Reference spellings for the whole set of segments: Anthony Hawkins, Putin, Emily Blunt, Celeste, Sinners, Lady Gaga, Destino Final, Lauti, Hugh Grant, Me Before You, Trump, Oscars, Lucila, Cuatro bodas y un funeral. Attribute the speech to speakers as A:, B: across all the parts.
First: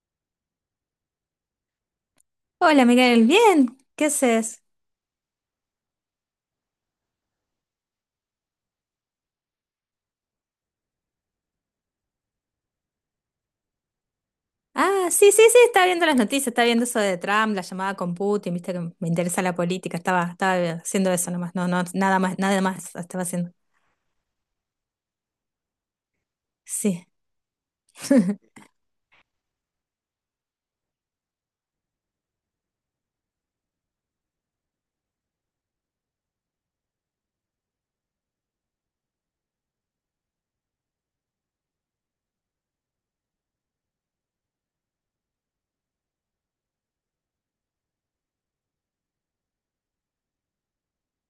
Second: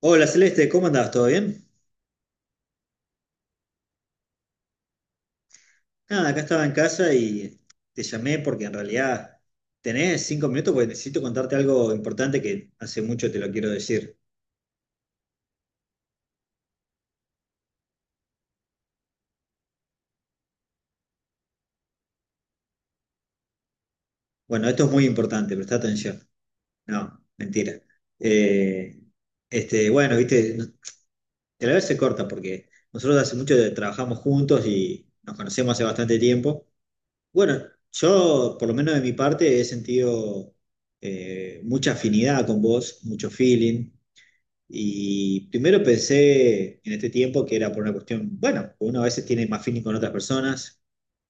A: Hola Celeste, ¿cómo andás? ¿Todo bien?
B: Hola Miguel, bien, ¿qué haces?
A: Nada, acá estaba en casa y te llamé porque en realidad tenés 5 minutos porque necesito contarte algo importante que hace mucho te lo quiero decir.
B: Ah, sí, sí, sí, estaba viendo las noticias, estaba viendo eso de Trump, la llamada con Putin, viste que me interesa la política, estaba haciendo eso nomás, no, no, nada más, nada más estaba haciendo.
A: Bueno, esto es muy importante, presta atención.
B: Sí.
A: No, mentira. Eh, bueno, viste, te la vez se corta porque nosotros hace mucho que trabajamos juntos y nos conocemos hace bastante tiempo. Bueno, yo, por lo menos de mi parte, he sentido mucha afinidad con vos, mucho feeling. Y primero pensé en este tiempo que era por una cuestión, bueno, uno a veces tiene más feeling con otras personas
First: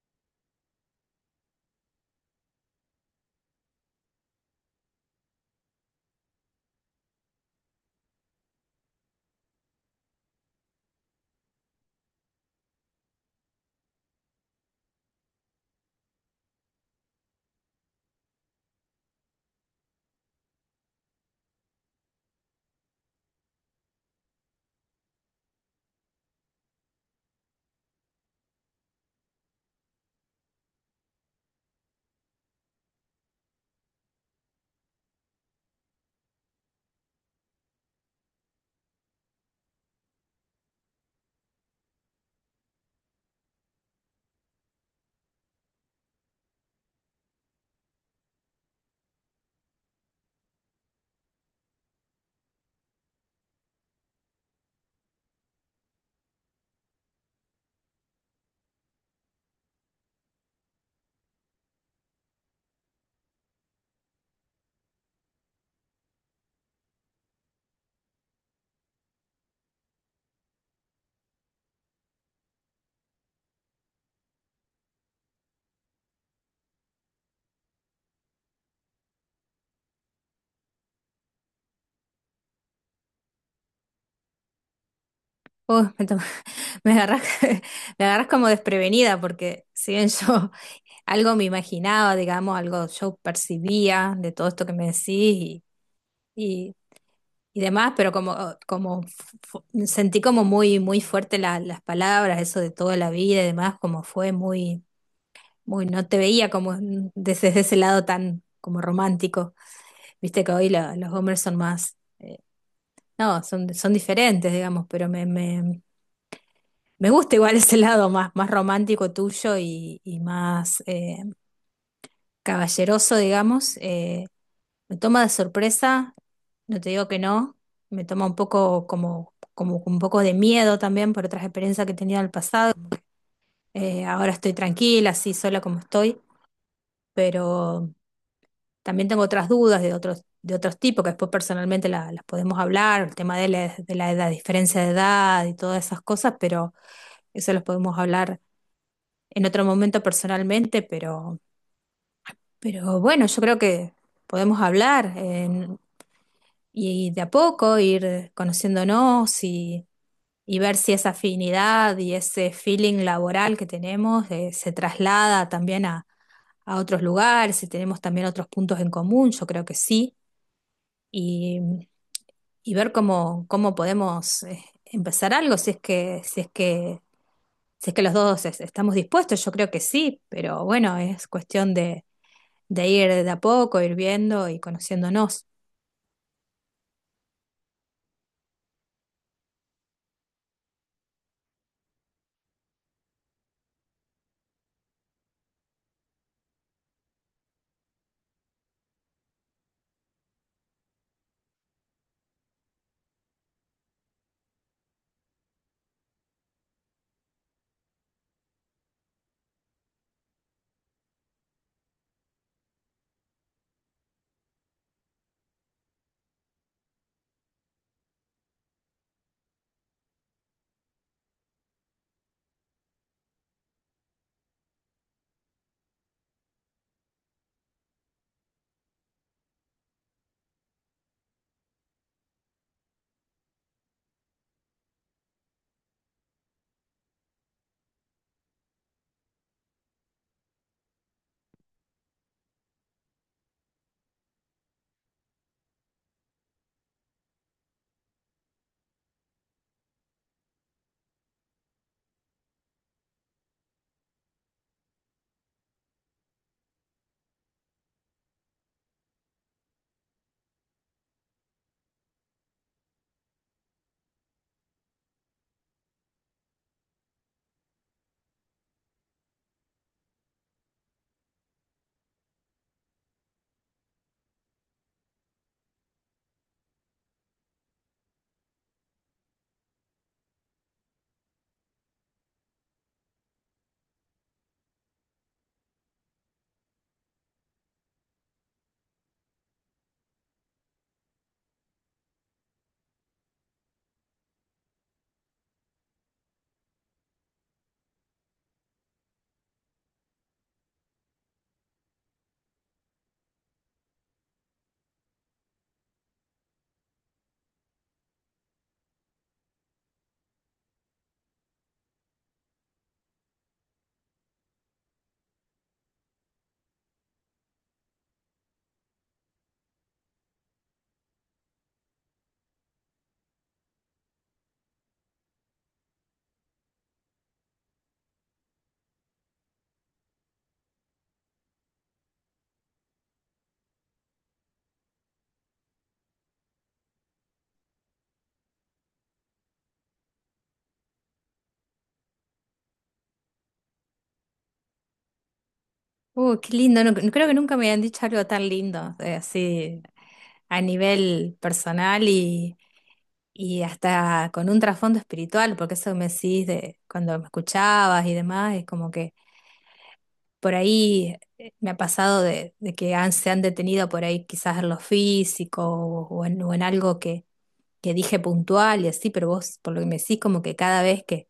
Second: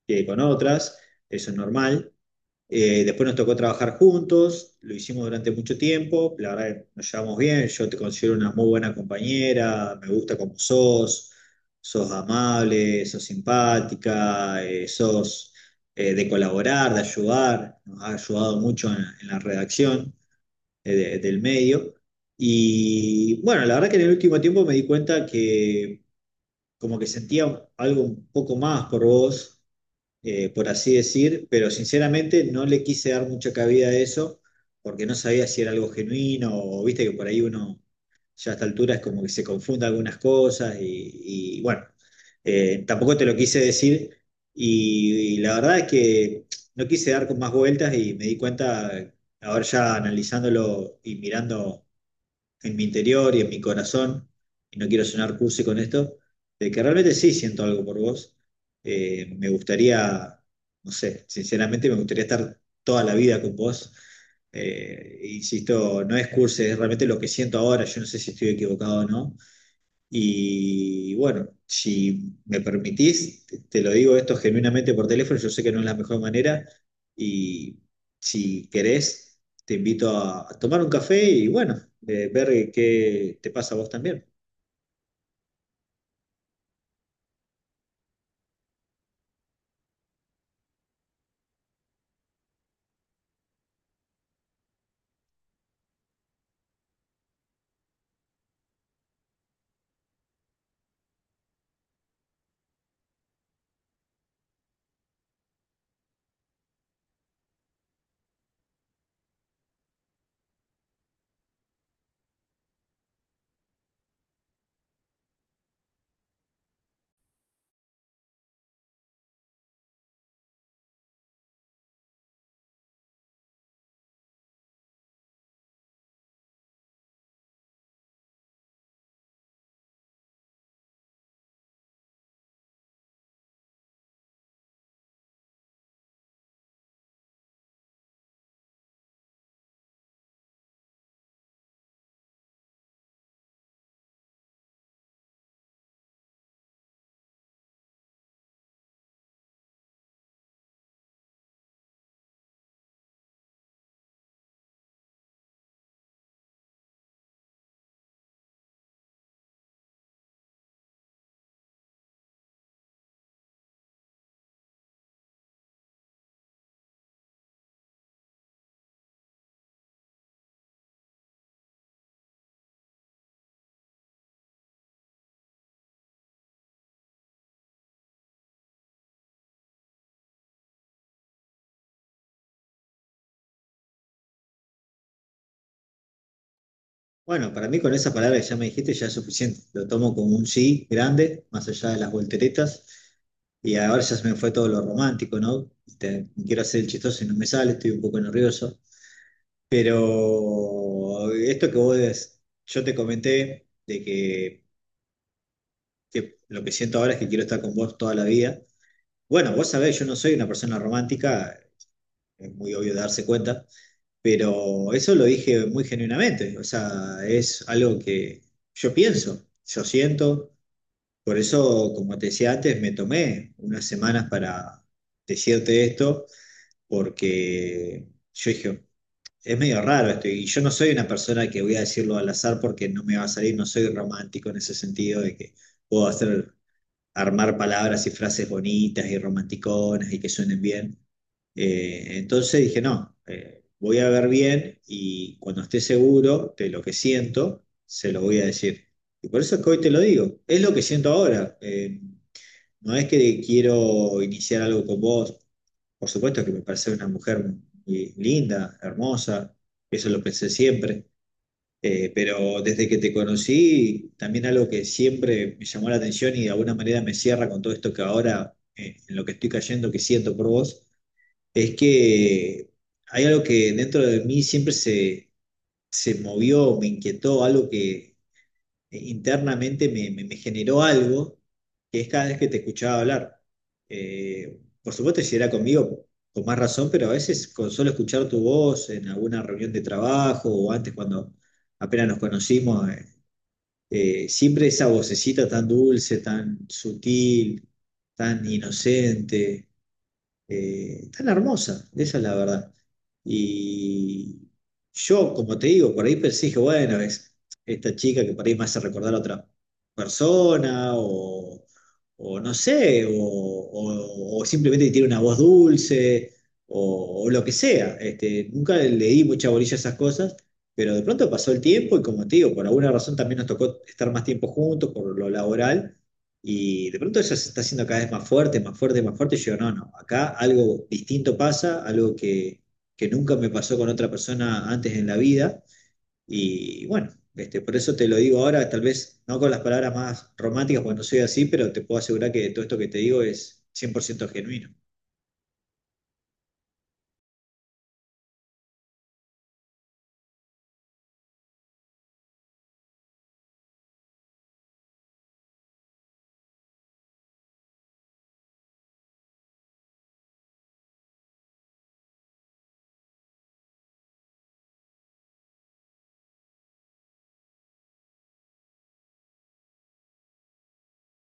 A: que con otras, eso es normal. Después nos tocó trabajar juntos, lo hicimos durante mucho tiempo, la verdad que nos llevamos bien, yo te considero una muy buena compañera, me gusta como sos, sos amable, sos simpática, sos de colaborar, de ayudar, nos ha ayudado mucho en la redacción del medio. Y bueno, la verdad que en el último tiempo me di cuenta que como que sentía algo un poco más por vos, por así decir, pero sinceramente no le quise dar mucha cabida a eso porque no sabía si era algo genuino o viste que por ahí uno ya a esta altura es como que se confunda algunas cosas y bueno, tampoco te lo quise decir y la verdad es que no quise dar con más vueltas y me di cuenta, ahora ya analizándolo y mirando en mi interior y en mi corazón, y no quiero sonar cursi con esto, de que realmente sí siento algo por vos. Me gustaría, no sé, sinceramente me gustaría estar toda la vida con vos. Insisto, no es cursi, es realmente lo que siento ahora. Yo no sé si estoy equivocado o no, y bueno, si me permitís, te lo digo esto genuinamente por teléfono, yo sé que no es la mejor manera y si querés, te invito a tomar un café y bueno, ver qué te pasa a vos también.
B: Uh, me, to- me agarras, me agarras como desprevenida, porque si bien yo algo me imaginaba, digamos, algo yo percibía de todo esto que me decís, y, y demás, pero como, oh, sentí como muy fuerte las palabras, eso de toda la vida y demás, como fue muy, no te veía como desde ese lado tan como romántico. Viste que hoy los hombres son más, no, son diferentes, digamos, pero me gusta igual ese lado más, más romántico tuyo y más caballeroso, digamos. Me toma de sorpresa, no te digo que no, me toma un poco como un poco de miedo también por otras experiencias que he tenido en el pasado. Ahora estoy tranquila, así sola como estoy, pero también tengo otras dudas de otros tipos que después personalmente las podemos hablar, el tema de de la edad, diferencia de edad y todas esas cosas, pero eso los podemos hablar en otro momento personalmente, pero bueno, yo creo que podemos hablar. Y de a poco ir conociéndonos y ver si esa afinidad y ese feeling laboral que tenemos se traslada también a otros lugares, si tenemos también otros puntos en común, yo creo que sí, y, y ver cómo, cómo podemos empezar algo, si es que, si es que, si es que los dos estamos dispuestos, yo creo que sí, pero bueno, es cuestión de ir de a poco, ir viendo y conociéndonos.
A: Bueno, para mí con esa palabra que ya me dijiste ya es suficiente, lo tomo como un sí grande, más allá de las volteretas y ahora ya se me fue todo lo romántico, ¿no? Quiero hacer el chistoso y no me sale, estoy un poco nervioso. Pero esto yo te comenté de que lo que siento ahora es que quiero estar con vos toda la vida. Bueno, vos sabés, yo no soy una persona romántica, es muy obvio darse cuenta, pero eso lo dije muy genuinamente, o sea, es algo que yo pienso, yo siento, por eso, como te decía antes, me tomé unas semanas para decirte esto, porque yo dije... Es medio raro esto, y yo no soy una persona que voy a decirlo al azar porque no me va a salir, no soy romántico en ese sentido de que puedo hacer, armar palabras y frases bonitas y romanticonas y que suenen bien. Entonces dije, no, voy a ver bien y cuando esté seguro de lo que siento, se lo voy a decir. Y por eso es que hoy te lo digo, es lo que siento ahora. No es que quiero iniciar algo con vos, por supuesto que me parece una mujer muy linda, hermosa, eso lo pensé siempre, pero desde que te conocí, también algo que siempre me llamó la atención y de alguna manera me cierra con todo esto que ahora, en lo que estoy cayendo, que siento por vos, es que hay algo que dentro de mí se movió, me inquietó, algo que internamente me generó algo que es cada vez que te escuchaba hablar. Por supuesto, si era conmigo, con más razón, pero a veces con solo escuchar tu voz en alguna reunión de trabajo o antes cuando apenas nos conocimos, siempre esa vocecita tan dulce, tan sutil, tan inocente, tan hermosa, esa es la verdad. Y yo, como te digo, por ahí pensé, dije, bueno, es esta chica que por ahí me hace recordar a otra persona, o no sé, o simplemente tiene una voz dulce, o lo que sea. Este, nunca le di mucha bolilla a esas cosas. Pero de pronto pasó el tiempo y como te digo, por alguna razón también nos tocó estar más tiempo juntos por lo laboral. Y de pronto eso se está haciendo cada vez más fuerte, más fuerte, más fuerte. Y yo, no, no, acá algo distinto pasa, algo que nunca me pasó con otra persona antes en la vida. Y bueno, este, por eso te lo digo ahora, tal vez no con las palabras más románticas, porque no soy así, pero te puedo asegurar que todo esto que te digo es 100% genuino.
B: Qué lindo. No, no creo que nunca me habían dicho algo tan lindo, así a nivel personal y hasta con un trasfondo espiritual, porque eso que me decís de cuando me escuchabas y demás, es como que por ahí me ha pasado de que han, se han detenido por ahí quizás en lo físico o en algo que dije puntual y así, pero vos por lo que me decís como que cada vez que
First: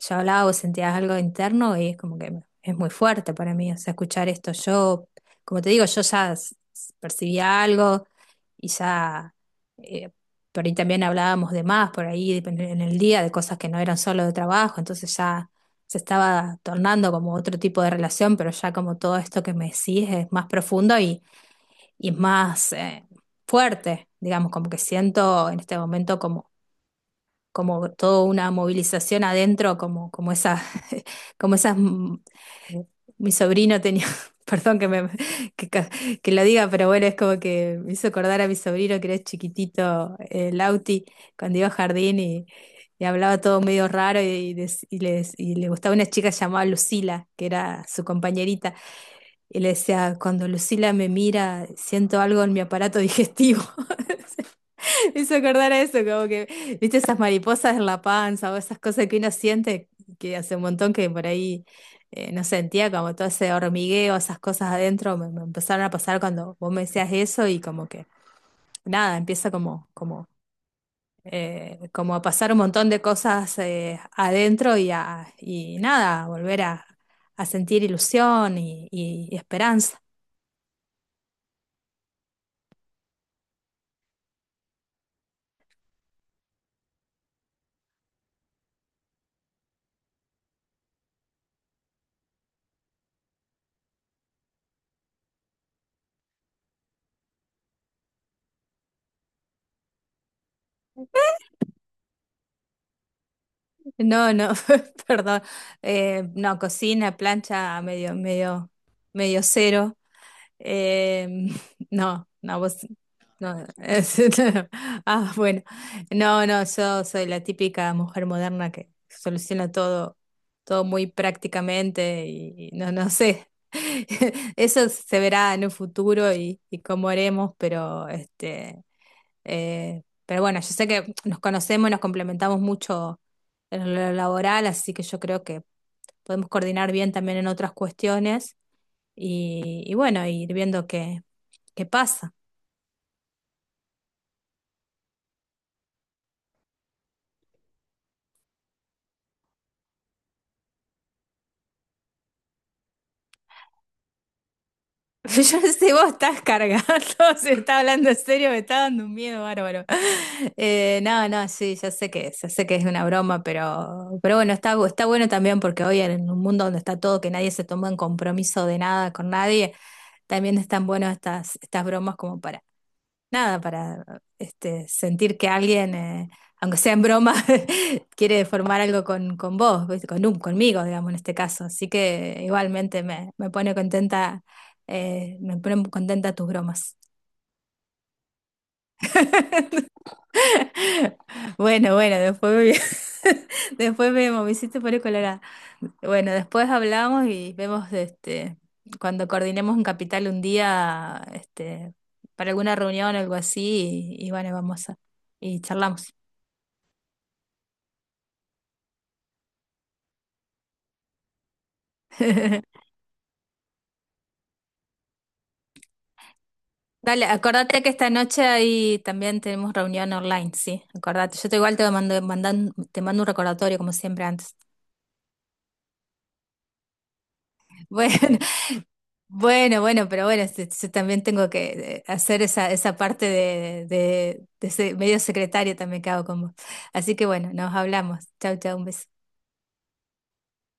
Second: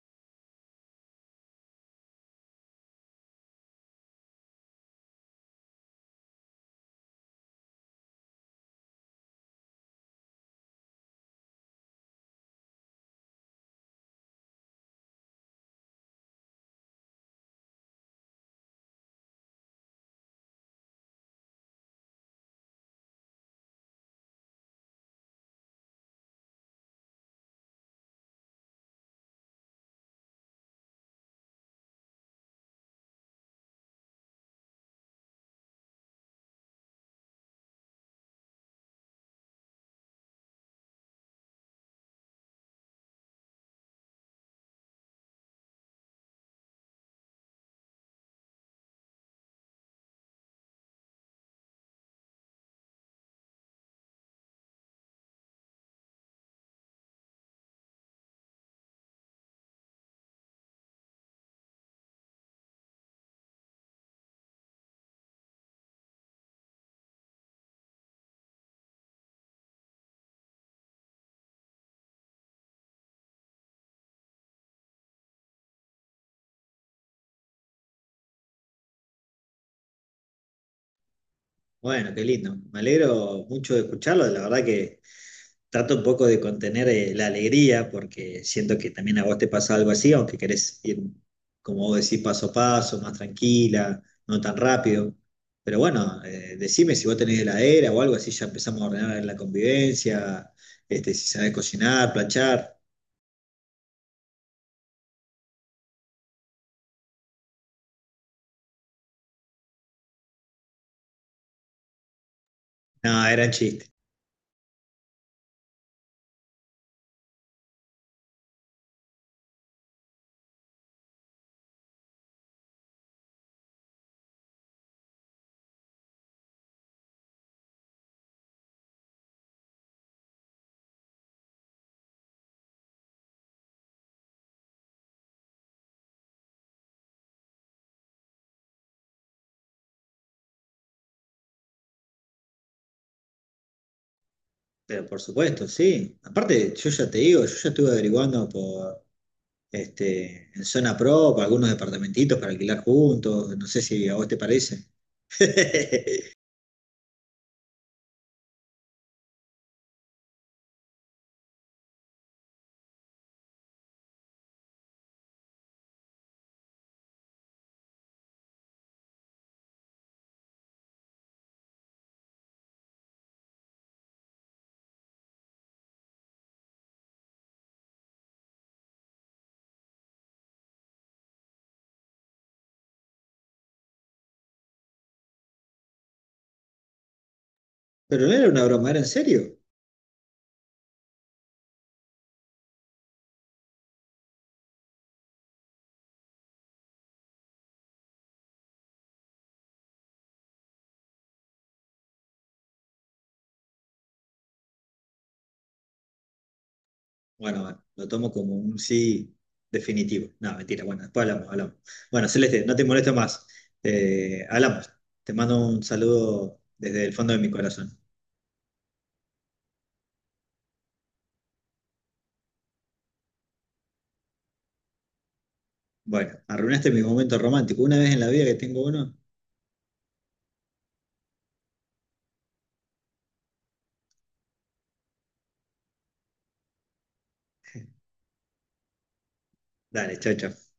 B: yo hablaba o sentías algo interno y es como que es muy fuerte para mí, o sea, escuchar esto. Yo, como te digo, yo ya percibía algo y ya, eh, por ahí también hablábamos de más, por ahí en el día, de cosas que no eran solo de trabajo, entonces ya se estaba tornando como otro tipo de relación, pero ya como todo esto que me decís es más profundo y más fuerte, digamos, como que siento en este momento como toda una movilización adentro, como, como esa, como esas, mi sobrino tenía, perdón que me que, ca- que lo diga, pero bueno, es como que me hizo acordar a mi sobrino que era chiquitito, el Lauti, cuando iba a jardín y hablaba todo medio raro y le gustaba una chica llamada Lucila, que era su compañerita, y le decía, cuando Lucila me mira, siento algo en mi aparato digestivo. Me hizo acordar a eso, como que, viste, esas mariposas en la panza o esas cosas que uno siente que hace un montón que por ahí no sentía, como todo ese hormigueo, esas cosas adentro, me empezaron a pasar cuando vos me decías eso y como que, nada, empieza como a pasar un montón de cosas adentro y nada, a volver a sentir ilusión y, y esperanza.
A: Bueno, qué lindo. Me alegro mucho de escucharlo. La verdad que trato un poco de contener la alegría porque siento que también a vos te pasa algo así, aunque querés ir, como vos decís, paso a paso, más tranquila, no tan rápido. Pero bueno, decime si vos tenés heladera o algo así, ya empezamos a ordenar la convivencia, este, si sabés cocinar, planchar.
B: No, no, perdón. No, cocina, plancha, medio, medio cero. Eh, no, no, vos.
A: No, eran
B: No,
A: chistes.
B: es- Ah, bueno. No, no, yo soy la típica mujer moderna que soluciona todo, todo muy prácticamente y no, no sé. Eso se verá en un futuro y cómo haremos, pero pero bueno, yo sé que nos conocemos y nos complementamos mucho en lo laboral, así que yo creo que podemos coordinar bien también en otras cuestiones y bueno, ir viendo qué, qué pasa.
A: Pero por supuesto, sí. Aparte, yo ya te digo, yo ya estuve averiguando por este, en zona pro, para algunos departamentitos para alquilar juntos, no sé si a vos te parece.
B: Yo no sé, vos estás cargado, se está hablando en serio, me está dando un miedo bárbaro. No, no, sí, ya sé que es una broma, pero bueno, está, está bueno también porque hoy en un mundo donde está todo, que nadie se toma en compromiso de nada con nadie, también están buenas estas, estas bromas como para nada, para este, sentir que alguien, aunque sea en broma, quiere formar algo con vos, ¿viste? Conmigo, digamos, en este caso. Así que igualmente me pone contenta, me ponen contenta tus bromas.
A: Pero no era una broma, ¿era en serio?
B: Bueno, bueno, después vemos, me hiciste poner colorada. Bueno, después hablamos y vemos este, cuando coordinemos un capital un día, este, para alguna reunión o algo así, y bueno, y charlamos.
A: Bueno, bueno, lo tomo como un sí definitivo. No, mentira, bueno, después hablamos, hablamos. Bueno, Celeste, no te molesto más. Hablamos. Te mando un saludo desde el
B: Dale,
A: fondo de mi
B: acordate que
A: corazón.
B: esta noche ahí también tenemos reunión online, sí, acordate. Yo te igual te mando un recordatorio como siempre antes.
A: Bueno, arruinaste mi momento romántico. Una vez
B: Bueno,
A: en la vida que tengo uno.
B: bueno, este, yo también tengo que hacer esa, esa parte de ese medio secretario también que hago con vos. Así que bueno, nos hablamos. Chau, chau, un beso.
A: Dale, chao, chao.